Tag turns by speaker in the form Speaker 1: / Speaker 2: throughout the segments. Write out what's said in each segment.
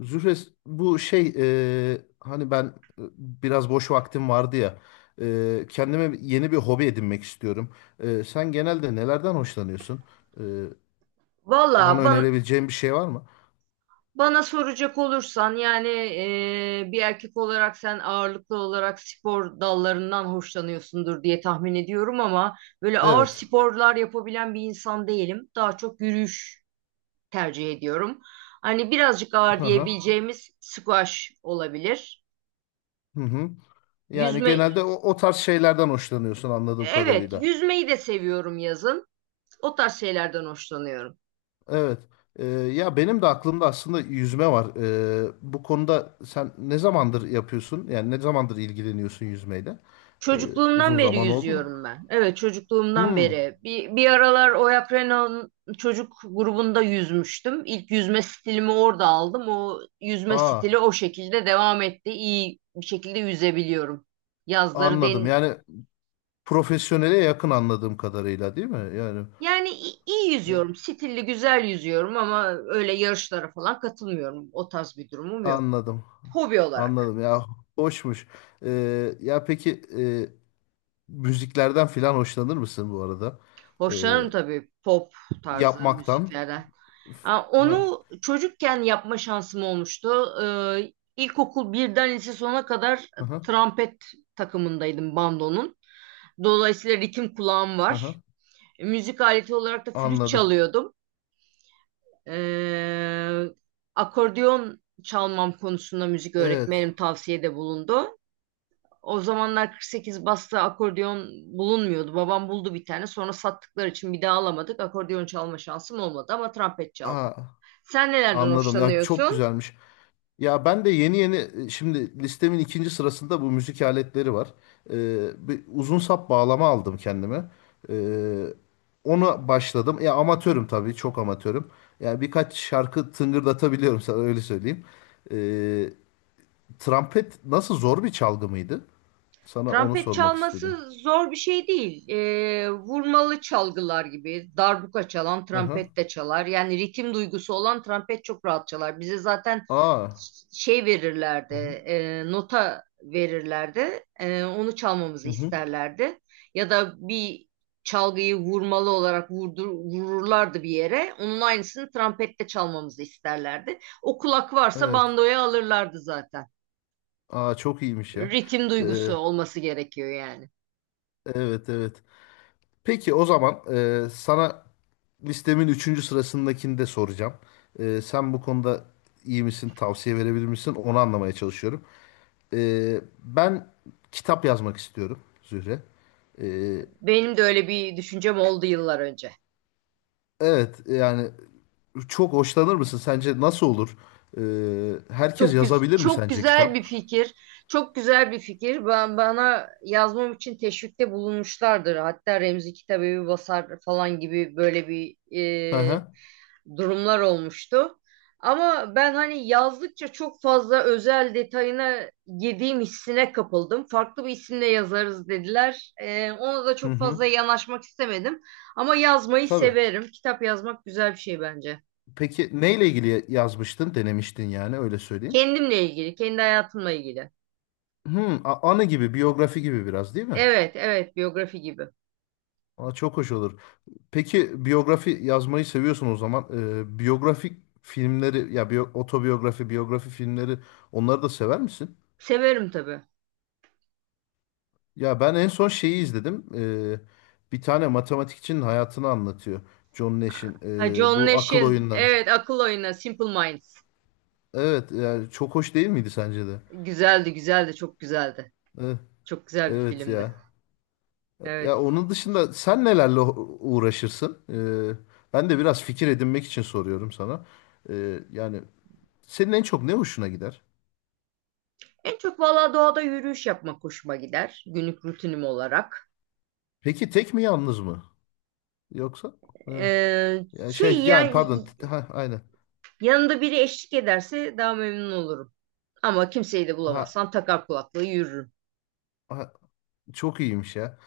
Speaker 1: Zühres bu şey hani ben, biraz boş vaktim vardı ya, kendime yeni bir hobi edinmek istiyorum. Sen genelde nelerden hoşlanıyorsun? E,
Speaker 2: Valla
Speaker 1: Bana
Speaker 2: ban-
Speaker 1: önerebileceğin bir şey var mı?
Speaker 2: Bana soracak olursan bir erkek olarak sen ağırlıklı olarak spor dallarından hoşlanıyorsundur diye tahmin ediyorum ama böyle ağır
Speaker 1: Evet.
Speaker 2: sporlar yapabilen bir insan değilim. Daha çok yürüyüş tercih ediyorum. Hani birazcık ağır
Speaker 1: Hı hı.
Speaker 2: diyebileceğimiz squash olabilir.
Speaker 1: Hı hı. Yani
Speaker 2: Yüzme,
Speaker 1: genelde o tarz şeylerden hoşlanıyorsun anladığım
Speaker 2: evet
Speaker 1: kadarıyla.
Speaker 2: yüzmeyi de seviyorum yazın. O tarz şeylerden hoşlanıyorum.
Speaker 1: Evet. Ya benim de aklımda aslında yüzme var. Bu konuda sen ne zamandır yapıyorsun? Yani ne zamandır ilgileniyorsun yüzmeyle? E,
Speaker 2: Çocukluğumdan
Speaker 1: Uzun
Speaker 2: beri
Speaker 1: zaman oldu mu?
Speaker 2: yüzüyorum ben. Evet, çocukluğumdan
Speaker 1: Hmm.
Speaker 2: beri. Bir aralar Oyak Renault'un çocuk grubunda yüzmüştüm. İlk yüzme stilimi orada aldım. O yüzme stili
Speaker 1: Aa,
Speaker 2: o şekilde devam etti. İyi bir şekilde yüzebiliyorum. Yazları
Speaker 1: anladım.
Speaker 2: den
Speaker 1: Yani profesyonele yakın anladığım kadarıyla, değil mi? Yani
Speaker 2: Yani iyi
Speaker 1: evet,
Speaker 2: yüzüyorum. Stilli, güzel yüzüyorum ama öyle yarışlara falan katılmıyorum. O tarz bir durumum yok.
Speaker 1: anladım.
Speaker 2: Hobi olarak.
Speaker 1: Anladım ya. Hoşmuş. Ya peki, müziklerden filan hoşlanır mısın bu arada? Ee,
Speaker 2: Hoşlanırım tabii pop tarzı
Speaker 1: Yapmaktan.
Speaker 2: müziklerden. Ha,
Speaker 1: ha-
Speaker 2: onu çocukken yapma şansım olmuştu. İlkokul birden lise sona kadar
Speaker 1: hı hı,
Speaker 2: trompet takımındaydım bandonun. Dolayısıyla ritim kulağım
Speaker 1: hı hı.
Speaker 2: var. Müzik aleti olarak da flüt
Speaker 1: Anladım.
Speaker 2: çalıyordum. Ee, Akordeon çalmam konusunda müzik
Speaker 1: Evet.
Speaker 2: öğretmenim tavsiyede bulundu. O zamanlar 48 basta akordeon bulunmuyordu. Babam buldu bir tane. Sonra sattıkları için bir daha alamadık. Akordeon çalma şansım olmadı ama trompet
Speaker 1: Aa,
Speaker 2: çaldım. Sen nelerden
Speaker 1: anladım. Ya çok
Speaker 2: hoşlanıyorsun?
Speaker 1: güzelmiş. Ya ben de yeni yeni, şimdi listemin ikinci sırasında bu müzik aletleri var. Bir uzun sap bağlama aldım kendime. Ee, Ona başladım. Ya amatörüm tabii, çok amatörüm. Yani birkaç şarkı tıngırdatabiliyorum, sana öyle söyleyeyim. Ee, Trompet nasıl, zor bir çalgı mıydı? Sana onu
Speaker 2: Trompet
Speaker 1: sormak istedim.
Speaker 2: çalması zor bir şey değil. Vurmalı çalgılar gibi darbuka çalan
Speaker 1: Hı hı.
Speaker 2: trompet de çalar. Yani ritim duygusu olan trompet çok rahat çalar. Bize zaten
Speaker 1: Aa.
Speaker 2: şey verirlerdi,
Speaker 1: Hı hı.
Speaker 2: nota verirlerdi. Onu çalmamızı
Speaker 1: Hı hı.
Speaker 2: isterlerdi. Ya da bir çalgıyı vurmalı olarak vururlardı bir yere. Onun aynısını trompette çalmamızı isterlerdi. O kulak varsa
Speaker 1: Evet.
Speaker 2: bandoya alırlardı zaten.
Speaker 1: Aa çok iyiymiş ya.
Speaker 2: Ritim
Speaker 1: Ee,
Speaker 2: duygusu olması gerekiyor yani.
Speaker 1: evet evet. Peki o zaman, sana listemin üçüncü sırasındakini de soracağım. Sen bu konuda iyi misin, tavsiye verebilir misin? Onu anlamaya çalışıyorum. Ben kitap yazmak istiyorum Zühre. Ee,
Speaker 2: Benim de öyle bir düşüncem oldu yıllar önce.
Speaker 1: evet yani çok hoşlanır mısın? Sence nasıl olur? Herkes yazabilir mi
Speaker 2: Çok
Speaker 1: sence
Speaker 2: güzel bir
Speaker 1: kitap?
Speaker 2: fikir. Çok güzel bir fikir. Ben bana yazmam için teşvikte bulunmuşlardır. Hatta Remzi Kitabevi basar falan gibi böyle bir
Speaker 1: Hı
Speaker 2: e,
Speaker 1: hı.
Speaker 2: durumlar olmuştu. Ama ben hani yazdıkça çok fazla özel detayına girdiğim hissine kapıldım. Farklı bir isimle yazarız dediler. E, ona da
Speaker 1: Hı
Speaker 2: çok
Speaker 1: hı.
Speaker 2: fazla yanaşmak istemedim. Ama yazmayı
Speaker 1: Tabii.
Speaker 2: severim. Kitap yazmak güzel bir şey bence.
Speaker 1: Peki neyle ilgili yazmıştın, denemiştin, yani öyle söyleyeyim.
Speaker 2: Kendimle ilgili, kendi hayatımla ilgili.
Speaker 1: Hmm, anı gibi, biyografi gibi biraz, değil mi?
Speaker 2: Evet, evet, biyografi gibi.
Speaker 1: Aa, çok hoş olur. Peki biyografi yazmayı seviyorsun o zaman. Biyografik filmleri, ya otobiyografi, biyografi filmleri, onları da sever misin?
Speaker 2: Severim tabii.
Speaker 1: Ya ben en son şeyi izledim. Bir tane matematikçinin hayatını anlatıyor. John Nash'in
Speaker 2: Ha, John
Speaker 1: bu akıl
Speaker 2: Nash'in,
Speaker 1: oyunları.
Speaker 2: evet, Akıl Oyunu, Simple Minds.
Speaker 1: Evet, yani çok hoş değil miydi sence de?
Speaker 2: Güzeldi, güzeldi, çok güzeldi.
Speaker 1: Evet,
Speaker 2: Çok güzel bir
Speaker 1: evet
Speaker 2: filmdi.
Speaker 1: ya. Ya
Speaker 2: Evet.
Speaker 1: onun dışında sen nelerle uğraşırsın? Ben de biraz fikir edinmek için soruyorum sana. Yani senin en çok ne hoşuna gider?
Speaker 2: En çok valla doğada yürüyüş yapmak hoşuma gider. Günlük rutinim olarak.
Speaker 1: Peki tek mi, yalnız mı? Yoksa hı.
Speaker 2: Ee,
Speaker 1: Ya
Speaker 2: şey
Speaker 1: şey yani
Speaker 2: yani
Speaker 1: pardon, ha, aynen.
Speaker 2: Yanında biri eşlik ederse daha memnun olurum. Ama kimseyi de
Speaker 1: Ha,
Speaker 2: bulamazsam takar kulaklığı yürürüm.
Speaker 1: ha, çok iyiymiş ya.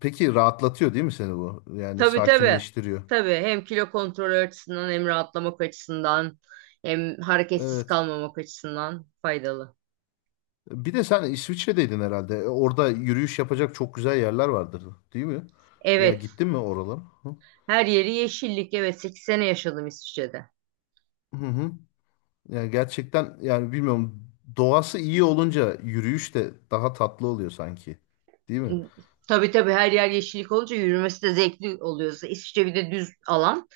Speaker 1: Peki rahatlatıyor değil mi seni bu? Yani
Speaker 2: Tabii tabii.
Speaker 1: sakinleştiriyor.
Speaker 2: Tabii hem kilo kontrolü açısından hem rahatlamak açısından hem hareketsiz
Speaker 1: Evet.
Speaker 2: kalmamak açısından faydalı.
Speaker 1: Bir de sen İsviçre'deydin herhalde. E, orada yürüyüş yapacak çok güzel yerler vardır, değil mi? Ya
Speaker 2: Evet,
Speaker 1: gittin mi oralara? Hı
Speaker 2: her yeri yeşillik. Evet, 8 sene yaşadım İsviçre'de.
Speaker 1: hı, hı. Yani gerçekten, yani bilmiyorum, doğası iyi olunca yürüyüş de daha tatlı oluyor sanki. Değil mi?
Speaker 2: Tabii tabii her yer yeşillik olunca yürümesi de zevkli oluyor. İsviçre bir de düz alan.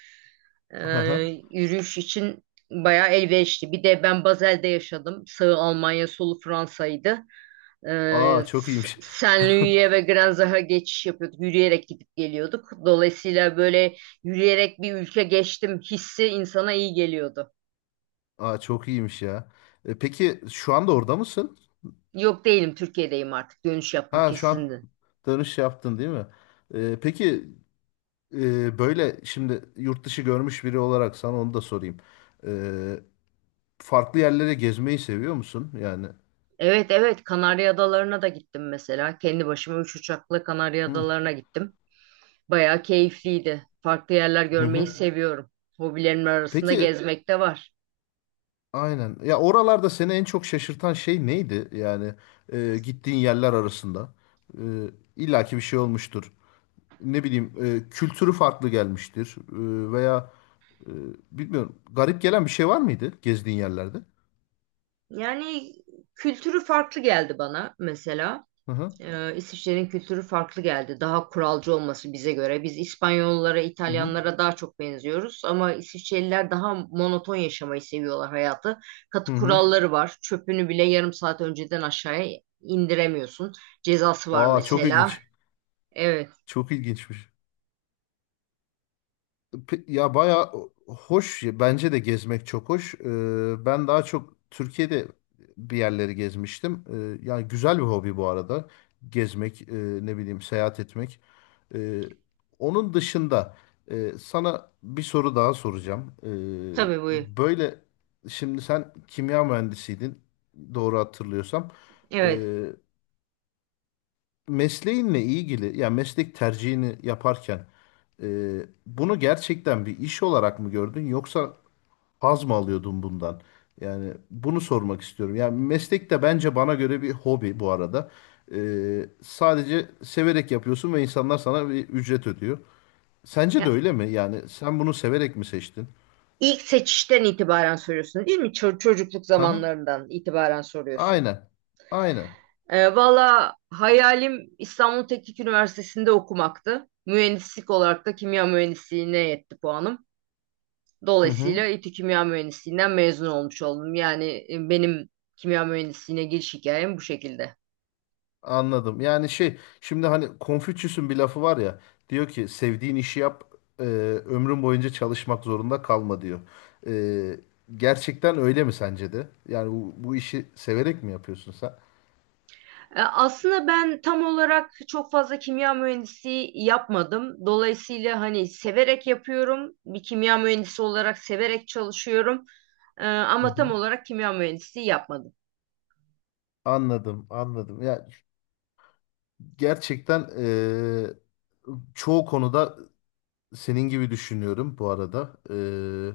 Speaker 1: Aha.
Speaker 2: Yürüyüş için bayağı elverişli. Bir de ben Basel'de yaşadım. Sağı Almanya, solu Fransa'ydı.
Speaker 1: Aa çok iyiymiş.
Speaker 2: Saint-Louis'e ve Granzach'a geçiş yapıyorduk. Yürüyerek gidip geliyorduk. Dolayısıyla böyle yürüyerek bir ülke geçtim hissi insana iyi geliyordu.
Speaker 1: Aa çok iyiymiş ya. Peki şu anda orada mısın?
Speaker 2: Yok değilim, Türkiye'deyim artık. Dönüş yaptım
Speaker 1: Ha şu an
Speaker 2: kesinlikle.
Speaker 1: tanış yaptın değil mi? Peki, böyle şimdi yurt dışı görmüş biri olarak sana onu da sorayım. Ee, Farklı yerlere gezmeyi seviyor musun? Yani.
Speaker 2: Evet evet, Kanarya Adaları'na da gittim mesela. Kendi başıma 3 uçakla Kanarya
Speaker 1: Hı
Speaker 2: Adaları'na gittim. Bayağı keyifliydi. Farklı yerler
Speaker 1: hı,
Speaker 2: görmeyi, hı hı,
Speaker 1: hı.
Speaker 2: seviyorum. Hobilerimin arasında, peki,
Speaker 1: Peki
Speaker 2: gezmek de var.
Speaker 1: aynen. Ya oralarda seni en çok şaşırtan şey neydi? Yani gittiğin yerler arasında. E, illaki bir şey olmuştur. Ne bileyim, kültürü farklı gelmiştir. Veya, e, bilmiyorum, garip gelen bir şey var mıydı gezdiğin yerlerde?
Speaker 2: Yani kültürü farklı geldi bana mesela.
Speaker 1: Hı hı.
Speaker 2: İsviçre'nin kültürü farklı geldi. Daha kuralcı olması bize göre. Biz İspanyollara,
Speaker 1: Hı hı.
Speaker 2: İtalyanlara daha çok benziyoruz ama İsviçreliler daha monoton yaşamayı seviyorlar hayatı.
Speaker 1: Hı
Speaker 2: Katı
Speaker 1: hı.
Speaker 2: kuralları var. Çöpünü bile yarım saat önceden aşağıya indiremiyorsun. Cezası var
Speaker 1: Aa çok
Speaker 2: mesela.
Speaker 1: ilginç.
Speaker 2: Evet,
Speaker 1: Çok ilginçmiş. Ya bayağı hoş. Bence de gezmek çok hoş. Ben daha çok Türkiye'de bir yerleri gezmiştim. Yani güzel bir hobi bu arada. Gezmek, ne bileyim, seyahat etmek. Ee, Onun dışında, sana bir soru daha soracağım.
Speaker 2: tabii bu.
Speaker 1: Böyle şimdi sen kimya mühendisiydin. Doğru hatırlıyorsam.
Speaker 2: Evet.
Speaker 1: Ee, Mesleğinle ilgili, ya meslek tercihini yaparken, e, bunu gerçekten bir iş olarak mı gördün, yoksa haz mı alıyordun bundan? Yani bunu sormak istiyorum. Yani meslek de bence bana göre bir hobi bu arada. E, sadece severek yapıyorsun ve insanlar sana bir ücret ödüyor. Sence de
Speaker 2: Ya,
Speaker 1: öyle mi? Yani sen bunu severek mi seçtin?
Speaker 2: ilk seçişten itibaren soruyorsun, değil mi? Çocukluk
Speaker 1: Aha, hı.
Speaker 2: zamanlarından itibaren soruyorsun.
Speaker 1: Aynen. Aynen.
Speaker 2: E, valla hayalim İstanbul Teknik Üniversitesi'nde okumaktı. Mühendislik olarak da kimya mühendisliğine yetti puanım.
Speaker 1: Hı hı.
Speaker 2: Dolayısıyla İTÜ Kimya Mühendisliğinden mezun olmuş oldum. Yani benim kimya mühendisliğine giriş hikayem bu şekilde.
Speaker 1: Anladım. Yani şey, şimdi hani Konfüçyüs'ün bir lafı var ya, diyor ki sevdiğin işi yap, e, ömrün boyunca çalışmak zorunda kalma diyor. E, Gerçekten öyle mi sence de? Yani bu işi severek mi yapıyorsun sen?
Speaker 2: E, aslında ben tam olarak çok fazla kimya mühendisliği yapmadım. Dolayısıyla hani severek yapıyorum. Bir kimya mühendisi olarak severek çalışıyorum. E,
Speaker 1: Hı
Speaker 2: ama tam
Speaker 1: hı.
Speaker 2: olarak kimya mühendisliği yapmadım.
Speaker 1: Anladım, anladım. Ya gerçekten, çoğu konuda senin gibi düşünüyorum bu arada.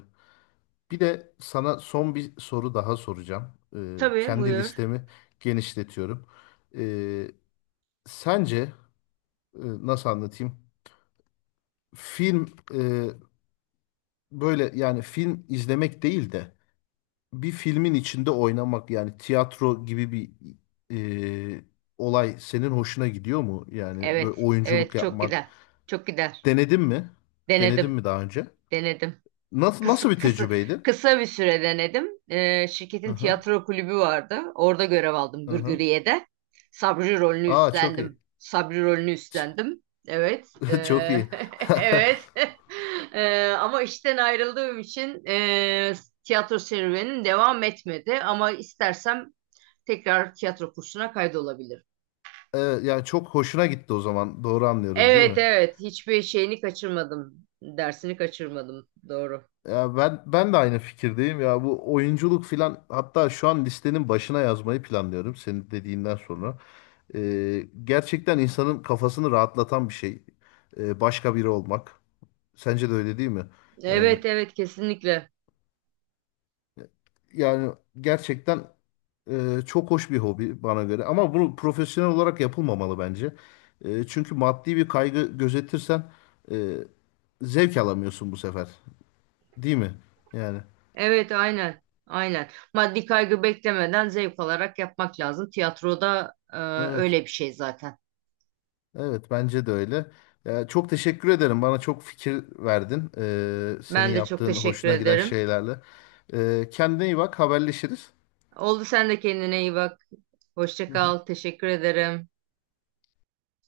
Speaker 1: Bir de sana son bir soru daha soracağım.
Speaker 2: Tabii
Speaker 1: Kendi
Speaker 2: buyur.
Speaker 1: listemi genişletiyorum. Sence, e, nasıl anlatayım? Film, e, böyle yani film izlemek değil de bir filmin içinde oynamak, yani tiyatro gibi bir e, olay senin hoşuna gidiyor mu? Yani böyle
Speaker 2: Evet,
Speaker 1: oyunculuk
Speaker 2: evet çok
Speaker 1: yapmak.
Speaker 2: gider. Çok gider.
Speaker 1: Denedin mi? Denedin
Speaker 2: Denedim,
Speaker 1: mi daha önce?
Speaker 2: denedim.
Speaker 1: Nasıl
Speaker 2: Kısa,
Speaker 1: nasıl bir
Speaker 2: kısa,
Speaker 1: tecrübeydi?
Speaker 2: Kısa bir süre denedim.
Speaker 1: Hı
Speaker 2: Şirketin
Speaker 1: hı,
Speaker 2: tiyatro kulübü vardı. Orada görev aldım
Speaker 1: hı hı.
Speaker 2: Gırgıriye'de. Sabri rolünü
Speaker 1: Aa çok iyi.
Speaker 2: üstlendim. Sabri rolünü üstlendim. Evet,
Speaker 1: Çok iyi.
Speaker 2: evet. Ama işten ayrıldığım için tiyatro serüvenim devam etmedi. Ama istersem tekrar tiyatro kursuna kaydolabilirim.
Speaker 1: E, yani çok hoşuna gitti o zaman. Doğru anlıyorum değil
Speaker 2: Evet
Speaker 1: mi?
Speaker 2: evet, hiçbir şeyini kaçırmadım. Dersini kaçırmadım. Doğru.
Speaker 1: Ya ben de aynı fikirdeyim ya, bu oyunculuk filan, hatta şu an listenin başına yazmayı planlıyorum senin dediğinden sonra. Gerçekten insanın kafasını rahatlatan bir şey. Başka biri olmak. Sence de öyle değil mi? Yani
Speaker 2: Evet evet, kesinlikle.
Speaker 1: yani gerçekten, çok hoş bir hobi bana göre, ama bunu profesyonel olarak yapılmamalı bence. Çünkü maddi bir kaygı gözetirsen, e, zevk alamıyorsun bu sefer. Değil mi? Yani
Speaker 2: Evet aynen. Aynen. Maddi kaygı beklemeden zevk alarak yapmak lazım. Tiyatroda
Speaker 1: evet.
Speaker 2: öyle bir şey zaten.
Speaker 1: Evet bence de öyle. Ya, çok teşekkür ederim. Bana çok fikir verdin. Senin
Speaker 2: Ben de çok
Speaker 1: yaptığın
Speaker 2: teşekkür
Speaker 1: hoşuna giden
Speaker 2: ederim.
Speaker 1: şeylerle. Kendine iyi bak. Haberleşiriz.
Speaker 2: Oldu, sen de kendine iyi bak. Hoşça
Speaker 1: Hı
Speaker 2: kal.
Speaker 1: hı.
Speaker 2: Teşekkür ederim.